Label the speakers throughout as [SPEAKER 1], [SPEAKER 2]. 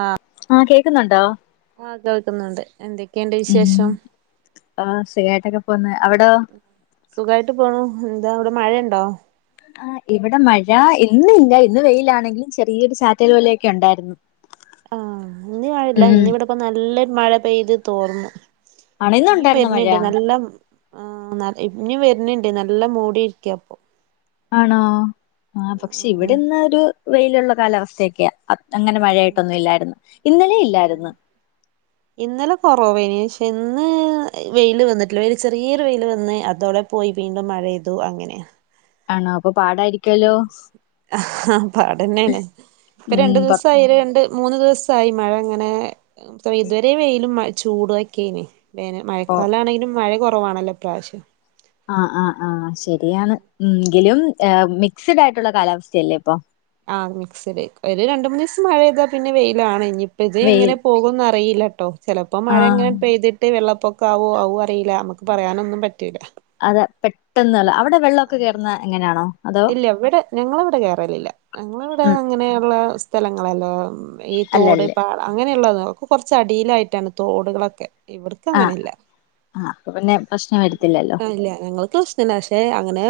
[SPEAKER 1] ആഹ്
[SPEAKER 2] ആഹ് കേക്കുന്നുണ്ടോ
[SPEAKER 1] ആ കേൾക്കുന്നുണ്ട് എന്ത എന്തൊക്കെ ഉണ്ട്
[SPEAKER 2] ഉം
[SPEAKER 1] വിശേഷം?
[SPEAKER 2] ആഹ് സുഖായിട്ടൊക്കെ പോന്ന് അവിടോ
[SPEAKER 1] സുഖായിട്ട് പോണു എന്താ അവിടെ മഴണ്ടോ?
[SPEAKER 2] ആഹ് ഇവിടെ മഴ ഇന്നില്ല ഇന്ന് വെയിലാണെങ്കിലും ചെറിയൊരു ചാറ്റൽ പോലൊക്കെ ഉണ്ടായിരുന്നു.
[SPEAKER 1] ആഹ് ഇന്ന് മഴല്ല
[SPEAKER 2] ഉം
[SPEAKER 1] ഇന്നിവിടെ ഇപ്പം നല്ലൊരു മഴ പെയ്ത് തോർന്നു.
[SPEAKER 2] ആണോ
[SPEAKER 1] ഇനിയും
[SPEAKER 2] ഇന്നുണ്ടായിരുന്നോ മഴ
[SPEAKER 1] വരുന്നുണ്ട് നല്ല ആഹ് ഇനി വരണിണ്ട് നല്ല മൂടി ഇരിക്ക ഇപ്പൊ.
[SPEAKER 2] ആണോ ആ പക്ഷെ
[SPEAKER 1] ആഹ്
[SPEAKER 2] ഇവിടെന്ന് ഒരു വെയിലുള്ള കാലാവസ്ഥയൊക്കെയ. അങ്ങനെ
[SPEAKER 1] ആഹ്
[SPEAKER 2] മഴയായിട്ടൊന്നും ഇല്ലായിരുന്നു ഇന്നലെ
[SPEAKER 1] ആഹ് ആഹ്
[SPEAKER 2] ഇല്ലായിരുന്നു.
[SPEAKER 1] ഇന്നലെ കൊറവയിന് പക്ഷെ ഇന്ന് വെയില് വന്നിട്ടില്ല വെയില് ചെറിയൊരു വെയില് വന്ന് അതോടെ പോയി വീണ്ടും മഴെയ്തു അങ്ങനെയാ
[SPEAKER 2] ആണോ? അപ്പം പാടായിരി
[SPEAKER 1] ഉം പാടെന്നാണ് ഇപ്പം രണ്ട്
[SPEAKER 2] ഉം പൊറ
[SPEAKER 1] ദിവസായി ഒര് രണ്ട് മൂന്ന് ദിവസായി മഴ ഇങ്ങനെ ഇതുവരെ വെയിലും ചൂടൊക്കെയ്നിം. വേന മഴക്കാലാണെങ്കിലും മഴ കൊറവാണല്ലോ ഇപ്രാവശ്യം.
[SPEAKER 2] ആഹ് ആ ആഹ് ശരിയാണ് എങ്കിലും ഏഹ് മിക്സഡ് ആയിട്ടുള്ള കാലാവസ്ഥയല്ലേ ഇപ്പൊ.
[SPEAKER 1] ആ മിക്സട് ഒരു രണ്ടു മൂന്ന് ദിവസം മഴെയ്താ പിന്നെ വെയിലാണ് ഇനിയിപ്പത്
[SPEAKER 2] വെയിൽ
[SPEAKER 1] എങ്ങനെ പോകോ ന്ന് അറിയില്ലട്ടോ ചെലപ്പം
[SPEAKER 2] ആഹ്
[SPEAKER 1] മഴഇങ്ങനെ പെയ്തിട്ട് ട്ട് വെള്ളപ്പൊക്ക ആവോ അതും അറിയില്ല നമുക്ക് പറയാനൊന്നും പറ്റൂല്ല.
[SPEAKER 2] അത പെട്ടെന്നല്ല അവിടെ വെള്ളക്കെ കേറുന്ന എങ്ങനെയാണോ അതൊ
[SPEAKER 1] ല്ല ഇവിടെ ഞങ്ങള ഇവിടെ കേറലില്ല ഞങ്ങളിവിടെ
[SPEAKER 2] ഉം
[SPEAKER 1] അങ്ങനെയുള്ള സ്ഥലങ്ങളല്ല. ഈ തോട്
[SPEAKER 2] അല്ലല്ല
[SPEAKER 1] പാട അങ്ങനെയുള്ളത് ഒക്കെ കൊറച്ചടിയിലായിട്ടാണ് തോടുകളൊക്കെ. ഇവിടക്ക്
[SPEAKER 2] ആഹ്
[SPEAKER 1] അങ്ങനെല്ല
[SPEAKER 2] ആഹ് അപ്പൊ പിന്നെ പ്രശ്നം വരത്തില്ലല്ലോ
[SPEAKER 1] ആ ഇല്ല ഞങ്ങൾക്ക് [unintelligible] [unintelligible] പക്ഷെ അങ്ങനെ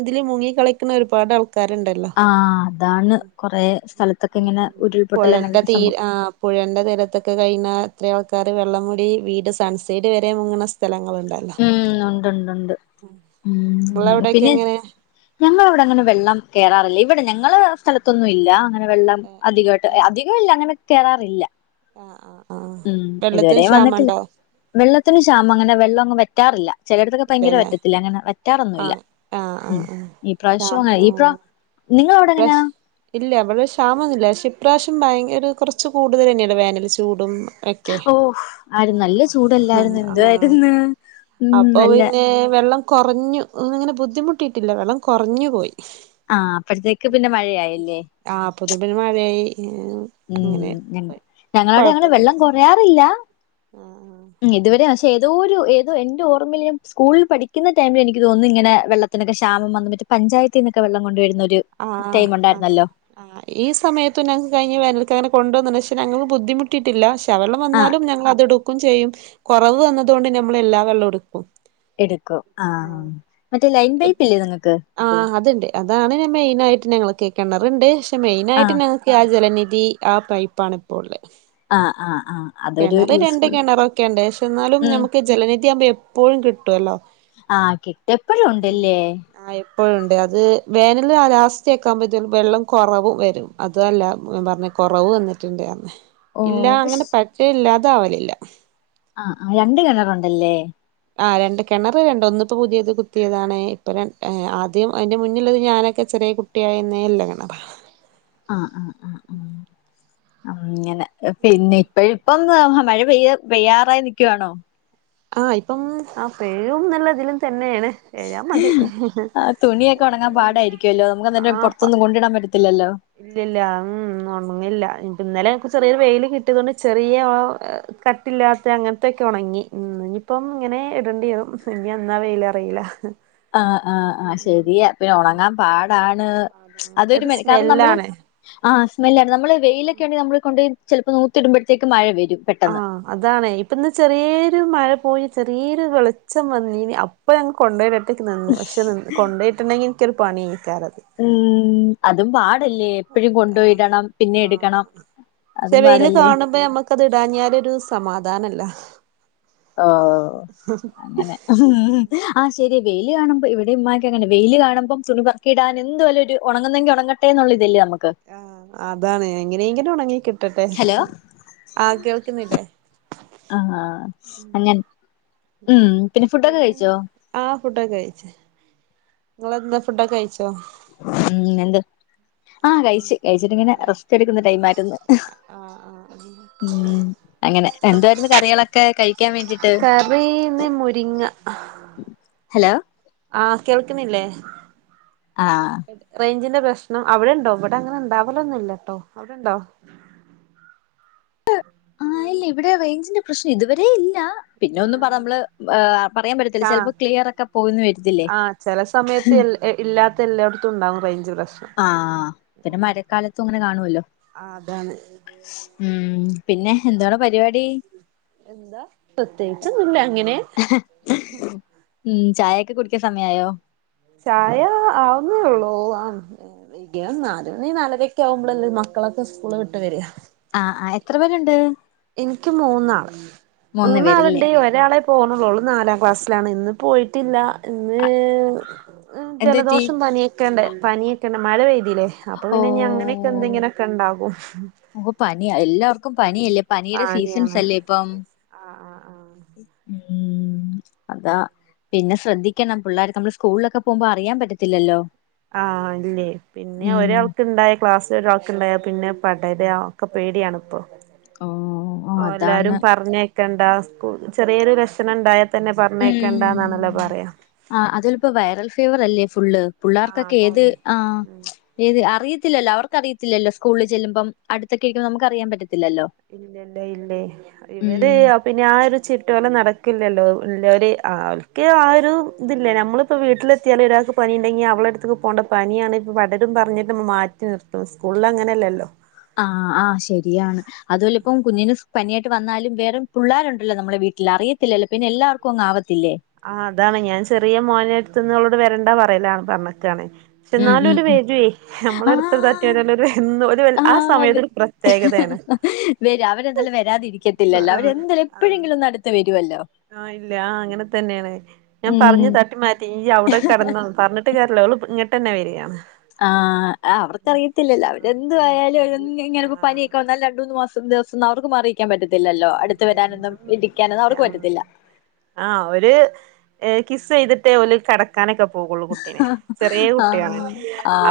[SPEAKER 1] ഇതില് മുങ്ങി കളിക്കുന്ന ഒരുപാട് ആൾക്കാ ആൾക്കാര്ണ്ടല്ലോ
[SPEAKER 2] ആഹ് അതാണ്
[SPEAKER 1] ഉം
[SPEAKER 2] കൊറെ സ്ഥലത്തൊക്കെ
[SPEAKER 1] ഉം
[SPEAKER 2] ഇങ്ങനെ ഉരുൾപൊട്ടൽ
[SPEAKER 1] പൊഴന്റെ
[SPEAKER 2] അങ്ങനത്തെക്കെ
[SPEAKER 1] തീര
[SPEAKER 2] സംഭവം
[SPEAKER 1] ആഹ്. പുഴന്റെ തീരത്തൊക്കെ കഴിയണഎത്രയോ ആൾക്കാര് വെള്ളം കൂടി വീട് സൺസൈഡ് വരെ മുങ്ങണ സ്ഥലങ്ങളുണ്ട്.
[SPEAKER 2] ഊം ഉണ്ട്ണ്ട് ഉണ്ട്
[SPEAKER 1] നിങ്ങള
[SPEAKER 2] ഉം
[SPEAKER 1] അവിടെക്കെ
[SPEAKER 2] പിന്നെ
[SPEAKER 1] എങ്ങനെ
[SPEAKER 2] ഞങ്ങള ഇവിടെ അങ്ങനെ വെള്ളം കേറാറില്ലേ ഇവിടെ ഞങ്ങള സ്ഥലത്തൊന്നും ഇല്ല അങ്ങന. അ വെള്ളം
[SPEAKER 1] ഏ
[SPEAKER 2] അധികയിട്ട് അധികം ഇല്ല അങ്ങനെ കേറാറില്ല.
[SPEAKER 1] ആഹ് ആഹ് ആ
[SPEAKER 2] ഉം
[SPEAKER 1] വെള്ളത്തിന്
[SPEAKER 2] ഇതുവരെ വന്നിട്ടില്ല
[SPEAKER 1] ക്ഷാമണ്ടോ
[SPEAKER 2] വെള്ളത്തിന് ക്ഷാമം അങ്ങനെ വെള്ളം അങ്ങ് വറ്റാറില്ല. ചെലടത്തൊക്കെ ഭയങ്കര
[SPEAKER 1] ഇല്ലല്ലേ
[SPEAKER 2] വറ്റത്തില്ല അങ്ങനെ വറ്റാറൊന്നുല്ല
[SPEAKER 1] ആഹ് ആഹ് ആഹ്
[SPEAKER 2] ഉം
[SPEAKER 1] ആഹ്
[SPEAKER 2] ഈ പ്രാവശ്യം അങ്ങനെ ഇപ്ര
[SPEAKER 1] ഇപ്രാവശ് ഇല്ല ഇവിടെ ക്ഷാമൊന്നുല്ല പക്ഷെ ഇപ്രാവശ്യം ഭയങ്കര കൊറച്ച് കൂടുതൽ തന്നെയല്ലെ വേനൽ ചൂടും ഒക്കെ
[SPEAKER 2] ഓഹ് ആര് നല്ല ചൂടല്ലായിരുന്നു
[SPEAKER 1] ആഹ് ആഹ്
[SPEAKER 2] എന്തായിരുന്ന്
[SPEAKER 1] അപ്പൊ പിന്നെ വെള്ളം കൊറഞ്ഞു ഇങ്ങനെ ബുദ്ധിമുട്ടിട്ടില്ല വെള്ളം കൊറഞ്ഞു പോയി.
[SPEAKER 2] ആഹ് അപ്പഴത്തേക്ക് പിന്നെ മഴയായല്ലേ
[SPEAKER 1] ആഹ് അപ്പോത്തിന് പിന്നെ മഴയായി അങ്ങനെ
[SPEAKER 2] ഊം ഞ
[SPEAKER 1] പോയി
[SPEAKER 2] ഞങ്ങളവടെ അങ്ങനെ വെള്ളം
[SPEAKER 1] കൊഴപ്പൊന്നുല്ല
[SPEAKER 2] കൊറയാറില്ല.
[SPEAKER 1] ആഹ് ആഹ്
[SPEAKER 2] ഇതുവരെ പക്ഷേ ഏതോ ഒരു ഏതോ ഇതുവരെ എന്റെ ഓർമ്മയില് ഞാൻ സ്കൂളിൽ പഠിക്കുന്ന ടൈമില് എനിക്ക് തോന്നുന്നു ഇങ്ങനെ വെള്ളത്തി ഇങ്ങനെ ഒക്കെ ക്ഷാമം വന്ന് പഞ്ചത്തിൽ നിന്നക്കെ വെള്ളം കൊണ്ടുവരുന്നോര്
[SPEAKER 1] ആഹ് ആണോ ആ ഈ സമയത്ത് ഞങ്ങ കഴിഞ്ഞ വേനൽക്ക അങ്ങനെ കൊണ്ടുവന്നു പക്ഷെ ഞങ്ങൾ ബുദ്ധിമുട്ടിയിട്ടില്ല [unintelligible] വെള്ളം
[SPEAKER 2] ആഹ്
[SPEAKER 1] വന്നാലും ഞങ്ങൾ അതെടുക്കും ചെയ്യും കുറവ് വന്നതു കൊണ്ട് ഞമ്മൾ എല്ലാ വെള്ളം എടുക്കും
[SPEAKER 2] എടുക്കോ ആഹ് മറ്റേ ലൈൻ പൈപ്പ് ഇല്ലേ നിങ്ങൾക്ക്
[SPEAKER 1] ആഹ് അത്ണ്ട് അതാണ് ഞാൻ മെയിൻ ആയിട്ട് ഞങ്ങൾക്ക് കിണറുണ്ട് പക്ഷെ മെയിനയിട്ട്
[SPEAKER 2] ആഹ്
[SPEAKER 1] ഞങ്ങ എനിക്കി ആഹ് ജലനിധി ആ പൈപ്പാണ് ഇപ്പോൾ ഉള്ളെ
[SPEAKER 2] ആഹ് ആഹ് ആഹ് അതൊരു
[SPEAKER 1] കിണറ് രണ്ട്
[SPEAKER 2] യൂസ്ഫുൾ
[SPEAKER 1] കിണറൊക്കെ ഉണ്ട് പക്ഷെ എന്നാലും
[SPEAKER 2] ഉം
[SPEAKER 1] നമുക്ക് ജലനിധിയാവുമ്പോ എപ്പോഴും കിട്ടോല്ലോ
[SPEAKER 2] ആഹ് കിട്ട എപ്പഴും ഉണ്ടെല്ലേ
[SPEAKER 1] ആ എപ്പഴുണ്ട് അത് വേനൽ ലാസ്റ്റൊക്കെ ആവുപൊ ചെലപ്പ വെള്ളം കുറവ് വരും അതു അല്ല ഞാൻ പറഞ്ഞെ കുറവ് വന്നിട്ടുണ്ട്
[SPEAKER 2] ഓ
[SPEAKER 1] ഇല്ല
[SPEAKER 2] പഷ്
[SPEAKER 1] അങ്ങനെ പറ്റെ ഇല്ലാതെ ആവലില്ല
[SPEAKER 2] ആഹ് ആഹ് രണ്ട് കിണറുണ്ടലെ
[SPEAKER 1] ആഹ് രണ്ട് കിണർ രണ്ട് ഒന്നിപ്പോ പുതിയത് കുത്തിയതാണെ ഇപ്പൊ രാൺ ആദ്യം അതിന്റെ മുനെയുള്ളത് ഞാനൊക്കെ ചെറിയ കു ചെറിയ കുട്ടി ആയിരുന്നേ ഉള്ള കിണറ
[SPEAKER 2] ആഹ് ആഹ് ആഹ് ആഹ് മ്മ് അങ്ങനെ പിന്നെ ഇപ്പഴിപ്പോ [inaudible] മഴ പെയ്യ പെയ്യാറായി നിൽക്കുവാണോ
[SPEAKER 1] ആ ഇപ്പം ആ പെഴും എന്നുള്ളതിലും തന്നെണ്
[SPEAKER 2] ആഹ് തുണിയൊക്കെ ഉണങ്ങാൻ പാടായിരിക്കുല്ലോ നമുക്ക് അന്നേരം പുറത്തൊന്നും കൊണ്ടിടാൻ പറ്റത്തില്ലല്ലോ
[SPEAKER 1] ഇല്ലല്ല ഉ ഉണങ്ങില്ല ഇന്നലെ എനിക്ക് ചെറിയ വെയില് കിട്ടിയതുകൊണ്ട് ചെറിയ ആ കട്ടില്ലാത്ത അങ്ങനത്തെക്കെ ഉണങ്ങി ഇനിയിപ്പം ഇങ്ങനെ ഇടേണ്ടി വരും ഇനി എന്നാ വെയിൽ അറിയില്ല
[SPEAKER 2] ആഹ് ആഹ് ആഹ് ശരിയാ പിന്നെ ഉണങ്ങാൻ പാടാണ് അതൊരു
[SPEAKER 1] ഒരു
[SPEAKER 2] മെനക്കെ കാരണം നമ്മള്
[SPEAKER 1] സ്മെല്ലാണ്
[SPEAKER 2] ആഹ് സ്മെല്ലണ് നമ്മള് വെയിലൊക്കെ ഇണ്ടെഗിൽ നമ്മള് കൊണ്ട് ചിലപ്പോ നിവർത്തി ഇടുമ്പോഴത്തേക്കും മഴ വരും
[SPEAKER 1] ആ
[SPEAKER 2] പെട്ടെന്ന്
[SPEAKER 1] അതാണേ ഇപ്പ ഇന്ന് ചെറിയൊരു മഴ പോയി ചെറിയൊരു വെളച്ചം വന്നി ഇപ്പ ഞങ്ങൾ കൊണ്ടോയിട്ട്ക്ക് നിന്ന് പക്ഷെ കൊണ്ട് പോയിട്ടുണ്ടെങ്കിൽ എനിക്കൊരു പണി
[SPEAKER 2] മ്മ് അതും പാഡാ പാടല്ലേ എപ്പഴും കൊണ്ടോയി
[SPEAKER 1] ആഹ്
[SPEAKER 2] ഇടണം പിന്നെ
[SPEAKER 1] ആഹ്
[SPEAKER 2] എടുക്കണം
[SPEAKER 1] അതാണ്
[SPEAKER 2] അതും പാടല്ലേ
[SPEAKER 1] ത് ഇടാഞ്ഞാൽ ഒരു സമാധാനല്ല
[SPEAKER 2] ആഹ് അങ്ങനെ ആഹ് ശരിയ വെയില് കാണുമ്പ ഇവിടെ ഉമ്മാക്ക് അങ്ങനെ വെയില് കാണുമ്പം തുണി പറക്കി ഇടാൻ എന്തുവായാലും ഒരു ഉണങ്ങുന്നെങ്കി ഉണങ്ങട്ടെ ന്ന് ഒരു ഇത് അല്ലെ നമുക്ക്
[SPEAKER 1] ആഹ് അതാണ് എങ്ങനെങ്കില്ലും ഉണങ്ങി കിട്ടട്ടെ
[SPEAKER 2] ഹലോ
[SPEAKER 1] ആഹ് കേൾക്കുന്നിലെ
[SPEAKER 2] ആഹ് അങ്ങാൻ മ്മ് പിന്നെ ഫുഡൊക്കെ കഴിച്ചോ
[SPEAKER 1] ആഹ് ഫുഡൊക്കെ കഴിച് നിങ്ങൾ എന്താ ഫുഡൊക്കെ കഴിച്ചോ
[SPEAKER 2] മ്മ് പിന്നെ എന്ത് ആഹ് കഴിച്ച് കഴിച്ചിട്ട് ഇങ്ങനെ
[SPEAKER 1] ഏഹ്
[SPEAKER 2] റെസ്റ്റ് എടുക്കുന്ന ടൈം ആയിരുന്നു
[SPEAKER 1] ആഹ് ആഹ്
[SPEAKER 2] മ്മ് അങ്ങനെ എന്തായിരുന്നു കറികള്ളൊക്കെ കഴി
[SPEAKER 1] കറി ഇന്ന് മുരിങ്ങ
[SPEAKER 2] ഹലോ
[SPEAKER 1] ആഹ് കേൾക്കുന്നില്ലേ
[SPEAKER 2] ആഹ്
[SPEAKER 1] റേഞ്ചിന്റെ പ്രശ്നം അവിടെ ഉണ്ടോ ഇവിടെ അങ്ങനെ ഉണ്ടാവല്ലൊന്നും ഇല്ലാട്ടോ അവിടെണ്ടോ
[SPEAKER 2] ആഹ് ഇല്ല ഇവിടെ റേഞ്ചിന്റെ പ്രശ്നം ഇതുവരെ ഇല്ല പിന്നെ ഒന്നും പറ
[SPEAKER 1] ആഹ്
[SPEAKER 2] നമ്മള് പറയാൻ പറ്റത്തില്ല
[SPEAKER 1] ആഹ്
[SPEAKER 2] ചിലപ്പോ ക്ലിയർ ഒക്കെ പോയിന്ന് വരത്തില്ലേ
[SPEAKER 1] ആഹ് ചില സമയത്ത് എൽ ഇല്ലാത്ത എല്ലായിടത്തും ഉണ്ടാകും റേഞ്ചിന്റെ പ്രശ്നം
[SPEAKER 2] ആഹ് പിന്നെ മഴക്കാലത്തും അങ്ങനെ കാണുല്ലോ
[SPEAKER 1] ആഹ് അതാണ്
[SPEAKER 2] ഇം പിന്നെ എന്തുവാണ് പരിപാടി
[SPEAKER 1] എന്താ പ്രത്യേകിച്ച് ഒന്നുല്ല അങ്ങനെ
[SPEAKER 2] ഉം ചായേക്കെ കുടിക്കാൻ സമയായോ
[SPEAKER 1] ചായ ആവുന്നെ ഉള്ളു ആഹ് ഇല്ല്യ നാലുമണി നാലരൊക്കെ ആവുമ്പളല്ലേ മക്കളൊക്കെ സ്കൂള് വിട്ട് വെരാ
[SPEAKER 2] ആഹ് ആഹ് എത്ര പേര്ണ്ട്
[SPEAKER 1] ഇൻക്ക് മൂന്നാള്
[SPEAKER 2] പേരില്ലേ
[SPEAKER 1] മൂന്നാളിണ്ട് ഒരാള് പൊന്നുള്ളൂ ഓളു നാലാം ക്ലാസ്സിലാണ് ഇന്ന് പോയിട്ടില്ല ഇന്നേ
[SPEAKER 2] എന്ത് പറ്റി
[SPEAKER 1] ജലദോഷം പനിയൊക്കെണ്ടേ പനി തിക്ക മഴ പെയ്തില്ലേ അപ്പ
[SPEAKER 2] ഓ
[SPEAKER 1] പിന്നെ അങ്ങനെയൊക്കെ എന്തെങ്ങനെയൊക്കെ ഉണ്ടാകും
[SPEAKER 2] മോക്ക് പനിയാ എല്ലാർക്കും പനിയല്ലേ പനിയുടെ
[SPEAKER 1] ആഹ്
[SPEAKER 2] സീസൺസ്
[SPEAKER 1] അനിയാണ് യെസ് ആഹ് ആഹ് ആഹ്
[SPEAKER 2] ഉ ഉം ഉം അതാ പിന്നെ ശ്രദ്ധിക്കണം പിള്ളേര് നമ്മള് സ്കൂളിലൊക്കെ പോവുമ്പോ അറിയാൻ പറ്റത്തില്ലല്ലോ
[SPEAKER 1] ആഹ് ഇല്ലേ പിന്നെ
[SPEAKER 2] ഉം
[SPEAKER 1] ഒരാൾക്ക് ഇണ്ടായ ക്ലാസ്സിലൊരാൾ‌ക്കിണ്ടായ പിന്നെ പടര ഒക്കെ പേടിയാണിപ്പൊ
[SPEAKER 2] കോ
[SPEAKER 1] ഓഹ് എല്ലാരും പറഞ്ഞയക്കണ്ടാ സ്കൂൾല് ചെറിയൊരു ലക്ഷണം എണ്ടായ തന്നെ
[SPEAKER 2] ഉം
[SPEAKER 1] പറഞ്ഞയ്ക്കണ്ടാന്നാണല്ലോ പറയാ
[SPEAKER 2] ആഹ് അതു അല്ലിപ്പോ വൈറൽ ഫീവർ അല്ലേ ഫുള്ള്
[SPEAKER 1] ആഹ്
[SPEAKER 2] പുള്ളാർക്കൊക്കെ ഏത്
[SPEAKER 1] അതാണ്
[SPEAKER 2] ആഹ്
[SPEAKER 1] ഉം
[SPEAKER 2] ഏത് അറിയത്തില്ലോ അവർക്കറിയത്തില്ലല്ലോ സ്കൂളില് ചെല്ലുമ്പം അടുത്തൊക്കെ ഇരിക്കുന്ന നമുക്കറിയാൻ പറ്റത്തില്ലല്ലോ.
[SPEAKER 1] ഇല്ലില്ല ഇല്ലേ ഇവര്
[SPEAKER 2] ഉം
[SPEAKER 1] അ പിന്നെ ആ ഒരു ചിട്ടകള് നടക്കില്ലല്ലോ ഇല്ലോര് ആൾക്ക് ആഹ് ഒരു ഇതില്ലേ നമ്മളു ഇപ്പം വീട്ടിലെത്തിയാലും ഒരാൾക്ക് പനീണ്ടെണ്ടെങ്കിൽ അവളടടുത്തേക്ക് പോണ്ടാ പനിയാണ് ഇപ്പം പടരും പറഞ്ഞിട്ട് നമ്മ മാറ്റി നിർത്ത് പ്പൊ സ്കൂളില് അങ്ങനെല്ലല്ലോ
[SPEAKER 2] ആഹ് ആഹ് ശരിയാണ് അതു അല്ലിപ്പം കുഞ്ഞിന് പനിയായിട്ട് വന്നാലും വേറിം പുള്ളാരുണ്ടല്ലോ നമ്മളെ വീട്ടിൽ അറിയത്തില്ലല്ലോ പിന്നെ എല്ലാർക്കും അങ്ങ് ആവത്തില്ലേ
[SPEAKER 1] ആഹ് അതാണ് ഞാൻ ചെറിയ മോനെ എടുത്തൂന്നവളോട് വരണ്ടാ പറയലാണ് പറഞ്ഞക്കാണ്
[SPEAKER 2] ഉം
[SPEAKER 1] എന്നാലും
[SPEAKER 2] ഉം
[SPEAKER 1] എന്റെ
[SPEAKER 2] ഉം
[SPEAKER 1] വേജുവേ നമ്മളടുത്ത്
[SPEAKER 2] ആഹ്
[SPEAKER 1] തറ്റിയിലൊരു എന്നും ഒരു കൊല്ല് ആ
[SPEAKER 2] ആഹ് വെ
[SPEAKER 1] സമയത്തൊരു
[SPEAKER 2] വരും അവരെന്താലും വരാതിരിക്കത്തില്ലല്ലോ
[SPEAKER 1] ആഹ്
[SPEAKER 2] അവരെന്താലും
[SPEAKER 1] ആഹ്
[SPEAKER 2] എപ്പഴെങ്കിലു ഒന്ന് അടുത്ത് വരുവല്ലോ
[SPEAKER 1] ആഹ് ഇല്ല ആഹ് അങ്ങനെ തന്നേണ് ഞാൻ
[SPEAKER 2] ഉം
[SPEAKER 1] പറഞ്ഞതട്ടി മാറ്റി യീ അവിടെ കെടന്നോ പറഞ്ഞിട്ട് ങ്ങട്ട് കേറലില്ല ഓള് ഇങ്ങട്ടെന്നെ വെരാണ്
[SPEAKER 2] ആഹ് ആ അവർക്കറിയത്തില്ലല്ലോ
[SPEAKER 1] ആഹ്
[SPEAKER 2] അവരെന്തു ആയാലും ഇഹ്
[SPEAKER 1] ആഹ്
[SPEAKER 2] ഇങ്ങനെ
[SPEAKER 1] ആഹ്
[SPEAKER 2] ഇപ്പോ
[SPEAKER 1] ആഹ്
[SPEAKER 2] പനിയൊക്കെ വന്നാലും രണ്ടു മൂന്ന് മാസം ദെസ് അവർക്ക് മാറി നിക്കാൻ പറ്റത്തില്ലല്ലോ അടുത്തു
[SPEAKER 1] ഇല്ല
[SPEAKER 2] വരാനൊന്നും
[SPEAKER 1] ഉം
[SPEAKER 2] ഇടിക്കാനൊന്നും
[SPEAKER 1] ഇല്ല
[SPEAKER 2] അവർക്ക്
[SPEAKER 1] ഉം
[SPEAKER 2] പറ്റത്തില്ല
[SPEAKER 1] ആഹ് അവര് ഏഹ് കിസ്സെയ്തിട്ടേ ഓല് കെട ക്കാനൊക്കെ പോകൊള്ളൂ കുട്ടിനെ ചെറിയ കുട്ടിയാണ്
[SPEAKER 2] ആഹ്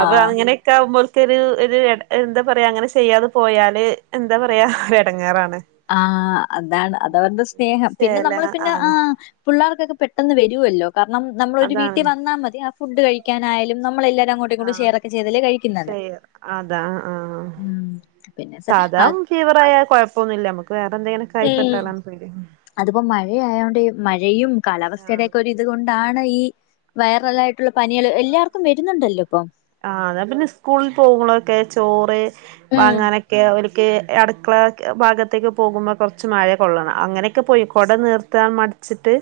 [SPEAKER 1] അപ്പൊ അങ്ങനെ ക്കാവുമ്പോൽക്കൊരു ഒര് എട എന്താ പറയാ അങ്ങനെ ചെയ്യാതെ പോയാല് എന്താ പറയാ എടങ്ങേറാണ്
[SPEAKER 2] ആഹ് അതാണ് അതവരുടെ സ്നേഹം പിന്നെ
[SPEAKER 1] ചേല
[SPEAKER 2] നമ്മള് പിന്നെ
[SPEAKER 1] ആണ്
[SPEAKER 2] ആഹ് പുള്ളാർക്കൊക്കെ പെട്ടെന്ന് വെരുവല്ലോ കാരണം നമ്മളൊര് വീട്ടി
[SPEAKER 1] അതാണ്
[SPEAKER 2] വന്നാ മതി അ ഫുഡ് കഴിക്കാനായാലും നമ്മളെല്ലാരും അങ്ങോ ട്ടുംഇങ്ങോട്ടും കൂടെ
[SPEAKER 1] ആഹ്
[SPEAKER 2] ഷെയറൊക്കെ ചെയ്തല്ലേ കഴിക്കുന്നത്
[SPEAKER 1] ഷെയർ അതാ ആഹ്
[SPEAKER 2] ഉം പിന്നെ സ അ
[SPEAKER 1] ഫീവറായ കുഴപ്പൊന്നുല്ല നമക്ക് വേറെ എന്തെങ്കിലൊക്കെ
[SPEAKER 2] ഉം
[SPEAKER 1] ആയിപെട്ടാലാണ് പേടി
[SPEAKER 2] അതിപ്പോ മഴയായോണ്ട് ഈ മഴയും
[SPEAKER 1] ആഹ്
[SPEAKER 2] കാലാവസ്ഥേടേക്കൊരു ഇതുകൊണ്ടാണ് ഈ വൈറലായി ട്ടുളള പനിയൾ എല്ലാർക്കും വരുന്നുണ്ടല്ലോ ഇപ്പം.
[SPEAKER 1] ആഹ് അതാ പിന്നെ സ്കൂളിൽ പോകണോർക് ചോറ് വാങ്ങാനെക്കെ ഓലി ക്കേ അടക്കളക് ഭാഗത്തേക്ക് പോകുമ്പ കെ അടുക്കള ഭാഗത്തേക്ക് പോകുമ്പോൾ കൊറച്ച് മഴ കൊള്ളണം അങ്ങനെയൊക്കെ പയിക്കോടെ നിർത്താൻ മടുത് ച്ചിട്ട്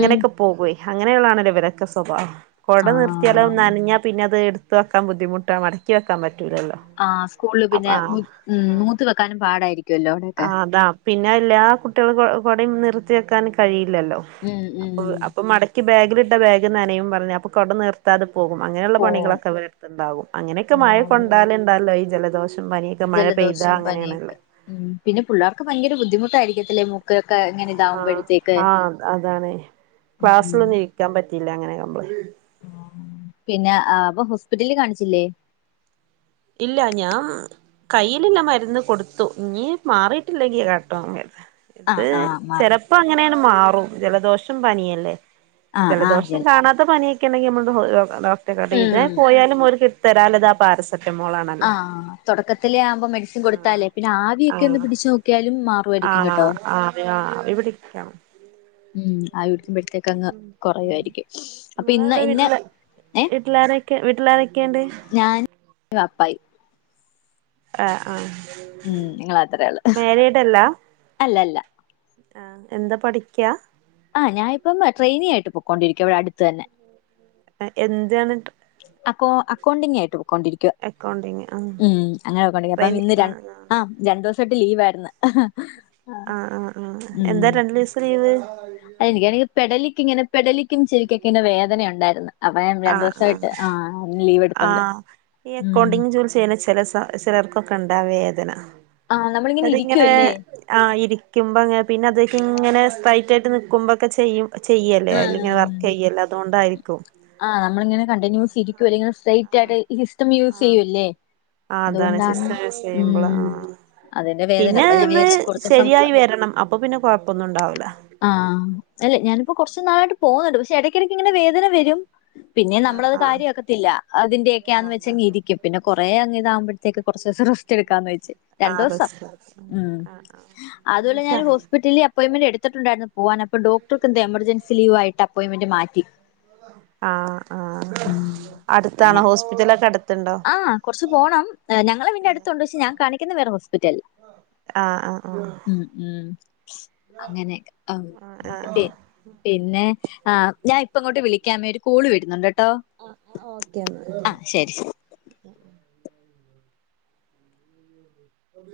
[SPEAKER 2] ഉം
[SPEAKER 1] പോകേയ് അങ്ങനെയൊള്ളയാണല്ലോ ഇവരൊക്കെ സ്വഭാവം കൊട നിർത്തിയാലോ
[SPEAKER 2] ആഹ്
[SPEAKER 1] നനഞ്ഞാ പിന്നെ അത് എടു ത്ത് വെക്കാൻ ബുദ്ധിമുട്ടാ മടക്കിവെക്കാൻ പറ്റൂലല്ലോ
[SPEAKER 2] ആഹ് സ്കൂളില്
[SPEAKER 1] അപ്പ
[SPEAKER 2] പിന്നെ നൂ
[SPEAKER 1] ആഹ്
[SPEAKER 2] ഇം
[SPEAKER 1] ആഹ്
[SPEAKER 2] നൂത്ത് വെക്കാനും പാടായിരിക്കുവല്ലോ അവിടെക്കെ
[SPEAKER 1] ആഹ് അതാ പിന്നെ എല്ലാ കുട്ടികൾക്കും കൊടയും നിർത്തി വെയ്ക്കാൻ കഴിയില്ലല്ലോ
[SPEAKER 2] ഉം ഉം
[SPEAKER 1] അപ്പൊ അപ്പ മടക്കി ബാഗിലിട്ട ബാഗ് നെനയും പറഞ്ഞു അപ്പ കൊട നീർ ത്താതെ പോകും. അങ്ങനെയുള്ള
[SPEAKER 2] പോവും
[SPEAKER 1] പണികളൊക്കെ ഇവരെടത്തിണ്ടാവും. അങ്ങനേക്ക മഴ
[SPEAKER 2] ഓഹ്
[SPEAKER 1] കൊണ്ടാലെന്താല്ലെ ഈ ജലദോഷം, പനി മഴ പെയ്താ അങ്ങനേണല്ലോ?
[SPEAKER 2] പിന്ന പുള്ളാർക്ക്‌ ഭയങ്കര ബുദ്ധിമുട്ടായിരിക്കത്തില്ലേ മു
[SPEAKER 1] ആഹ് ആഹ് അതാണ്
[SPEAKER 2] ഉം
[SPEAKER 1] ക്ലാസ്സിലൊന്നും ഇരിക്കാൻ പറ്റില്ല അങ്ങനെ ആവുമ്പളെ
[SPEAKER 2] പിന്നാ ആഹ് അപ്പ ഹോസ്പിറ്റലില് കാണിച്ചില്ലേ
[SPEAKER 1] ഇല്ല ഞാ കയ്യിലില്ല മരുന്ന് കൊടുത്തു ഇനീ മാറിട്ടില്ലെങ്കിലാട്ടോ [inaudible]
[SPEAKER 2] ആഹ്
[SPEAKER 1] ഇത്
[SPEAKER 2] ആഹ് മാ
[SPEAKER 1] ചെലപ്പൊ അങ്ങനെയണ് മാറും ജലദോഷം പനിയല്ലേ.
[SPEAKER 2] ആഹ് ആഹ്
[SPEAKER 1] ജലദോഷം
[SPEAKER 2] ജൽ
[SPEAKER 1] കാണാത്ത പനിയൊക്കേണെങ്കി നമ്മള് ഡോക്ടറെ പോയോക്ക. ഇത്
[SPEAKER 2] ഉം
[SPEAKER 1] പോയാലും ഓല്- തരാല്ലത് ആ പാരസ റ്റ മോളാണ്
[SPEAKER 2] ആഹ് തൊടക്കത്തിലെ ആവുമ്പോ മെഡിസിൻ
[SPEAKER 1] ആഹ്
[SPEAKER 2] കൊടുത്താലേ പിന്നെ ആവിയൊക്കെയൊന്നു
[SPEAKER 1] ആഹ്
[SPEAKER 2] പിടിച്ചു നോക്കിയാലും മാറുമായിരിക്കും
[SPEAKER 1] ആഹ്
[SPEAKER 2] കേട്ടോ.
[SPEAKER 1] ആഹ് ആവിപിടിക്കാം.
[SPEAKER 2] ഉം ആവി പിടിക്കുംമ്പോഴത്തേക്ക് അങ്ങ് കൊറയുയാരിക്കും അപ്പൊ ഇന്ന്
[SPEAKER 1] നിങ്ങളവിടെ
[SPEAKER 2] ഇന്ന-
[SPEAKER 1] വീട്ടില് വീട്ടിലാരൊക്കെ വീട്ടിലാരൊക്കെയുണ്ട്
[SPEAKER 2] ഞാനും [unintelligible]
[SPEAKER 1] എ [unintelligible] ആഹ്
[SPEAKER 2] ഉം നിങ്ങളത്രേയുള്ളൂ അല്ല അല്ല
[SPEAKER 1] ആ എന്താ പഠിക്ക്യാ
[SPEAKER 2] ആ ഞാനിപ്പം ട്രെയിനിയായിട്ട് പൊക്കൊണ്ടിരിക്കുവാ ഇവിടെ അടുത്ത്തന്നെ.
[SPEAKER 1] എന്താണ് ട്രെയി-
[SPEAKER 2] അക്കോ അക്കൗണ്ടിങ്ങായിട്ട് പൊക്കൊണ്ടിരിക്കുവ
[SPEAKER 1] അക്കൗണ്ടിങ് ആ
[SPEAKER 2] ഉം അങ്ങനെ അക്കൗണ്ടിങ് അപ്പ
[SPEAKER 1] ട്രെയിനി
[SPEAKER 2] ഇന്ന്
[SPEAKER 1] ആ
[SPEAKER 2] ര ആ രണ്ടു ദിവസായിട്ട് ലീവായിരുന്നു.
[SPEAKER 1] ആഹ് ആഹ് ആഹ് എന്താ രണ്ടു ദിവസം ലീവ്
[SPEAKER 2] എനിക്കാണെങ്കിൽ പെടലിക്കിങ്ങനെ പെടലിക്കും ചെവിക്കൊക്കെങ്ങനെ വേദനണ്ടായിരുന്നു. അപ്പ ഞാൻ
[SPEAKER 1] ആ
[SPEAKER 2] രണ്ടു
[SPEAKER 1] ആ
[SPEAKER 2] ദിവസായിട്ട് ആഹ് ലീവ്
[SPEAKER 1] ആ
[SPEAKER 2] എടുത്തോണ്ട്
[SPEAKER 1] ഈ അക്കൗണ്ടിങ് ജോലി ചെയ്യ്ണ ചെല ചെലർക്കൊക്കെണ്ടാ വേദന
[SPEAKER 2] ആഹ് നമ്മളിങ്ങനെ ഇരിക്കുവല്ലേ
[SPEAKER 1] അതിങ്ങനെ- ആ ഇരിക്കുമ്പോ ഇങ്ങനെ പിന്നെ അതൊക്കെ ഇങ്ങനെ സ്ട്രൈറ്റായിട്ട് നിക്കുമ്പൊക്കെ ചെയ്യും ചെയ്യല്ലേ
[SPEAKER 2] ആഹ്
[SPEAKER 1] അയ്ലിങ്ങനെ വർക്കെയ്യല്ലെ അതോണ്ടായിരിക്കും.
[SPEAKER 2] ആഹ് നമ്മളിങ്ങനെ കണ്ടിന്യൂസ് ഇരിക്കുവല്ലേ ഇങ്ങനെ
[SPEAKER 1] ആ
[SPEAKER 2] സ്ട്രെറ്റായിട്ടീ സിസ്റ്റം യൂസ്
[SPEAKER 1] ആ
[SPEAKER 2] ചെയ്യുവല്ലേ.
[SPEAKER 1] ആ അതാണ്
[SPEAKER 2] അതുകൊണ്ടാണ്
[SPEAKER 1] സിസ്റ്റം യൂസെയ്യുമ്പള്
[SPEAKER 2] ഉം
[SPEAKER 1] ആഹ്
[SPEAKER 2] അതിന്റെ വേദന
[SPEAKER 1] പിന്നെ
[SPEAKER 2] അപ്പൊ ഞാൻ
[SPEAKER 1] ഒന്ന്
[SPEAKER 2] വിചാരിച്ച് കുറച്ചൂസം
[SPEAKER 1] ശരിയായി വരണം അപ്പൊ പിന്നെ കൊഴപ്പൊന്നുംണ്ടാവൂല.
[SPEAKER 2] ആഹ് അല്ല ഞാനിപ്പോ കൊർച്ച് നാളായിട്ട് പോകുന്നുണ്ട് പക്ഷെ ഇടയ്ക്കിടക്കിങ്ങനെ വേദന വരും. പിന്നെ
[SPEAKER 1] ആ
[SPEAKER 2] നമ്മളത്
[SPEAKER 1] ആ
[SPEAKER 2] കാര്യാക്കത്തില്ല. അതിന്റെയൊക്കെന്ന്
[SPEAKER 1] ആന്ന്
[SPEAKER 2] വെച്ചിരിക്കും. പിന്നെ കൊറേ അങ്ങ് ഇതാവുമ്പ- ക്ക് കൊറച്ചു ദെവസം റെസ്റ്റെട്ക്കാന്ന് വെച്ച്.
[SPEAKER 1] ആ
[SPEAKER 2] രണ്ട് ദെവസം
[SPEAKER 1] റിസ്ക്
[SPEAKER 2] ഉം
[SPEAKER 1] ആ ആ
[SPEAKER 2] അതോലെ ഞാനൊരു ഹോസ്പിറ്റലില് അപ്പോയിന്മെന്റ് എടുത്തിട്ടുണ്ടായിരുന്നു. പോവാനപ്പൊ ഡോക്ടർക്കെന്തോ എമർജൻസി ലീവായിട്ട് അപ്പോയിമെന്റ് മാറ്റി.
[SPEAKER 1] ആഹ് ആഹ്
[SPEAKER 2] ഉം അങ്ങനെ
[SPEAKER 1] അടുത്താണോ ഹോസ്പിറ്റലൊക്കെ അട്ത്ത്ണ്ടോ?
[SPEAKER 2] ആ കൊറച്ച് പോണം ഞങ്ങളെ വീടിന്റെ അടുത്ത് ഇണ്ട് പക്ഷെ ഞാൻ കാണിക്കുന്ന വേറെ ഹോസ്പിറ്റലിലാ.
[SPEAKER 1] ആഹ് ആഹ് ആഹ്.
[SPEAKER 2] ഉം അങ്ങനെ ആ ശരി പിന്നെ ആഹ് ഞാൻ ഇപ്പങ്ങോട്ട് വിളിക്കാമേ ഒരു കോള് വരുന്നുണ്ട്ട്ടോ.
[SPEAKER 1] ആഹ് ഓക്കെ [unintelligible]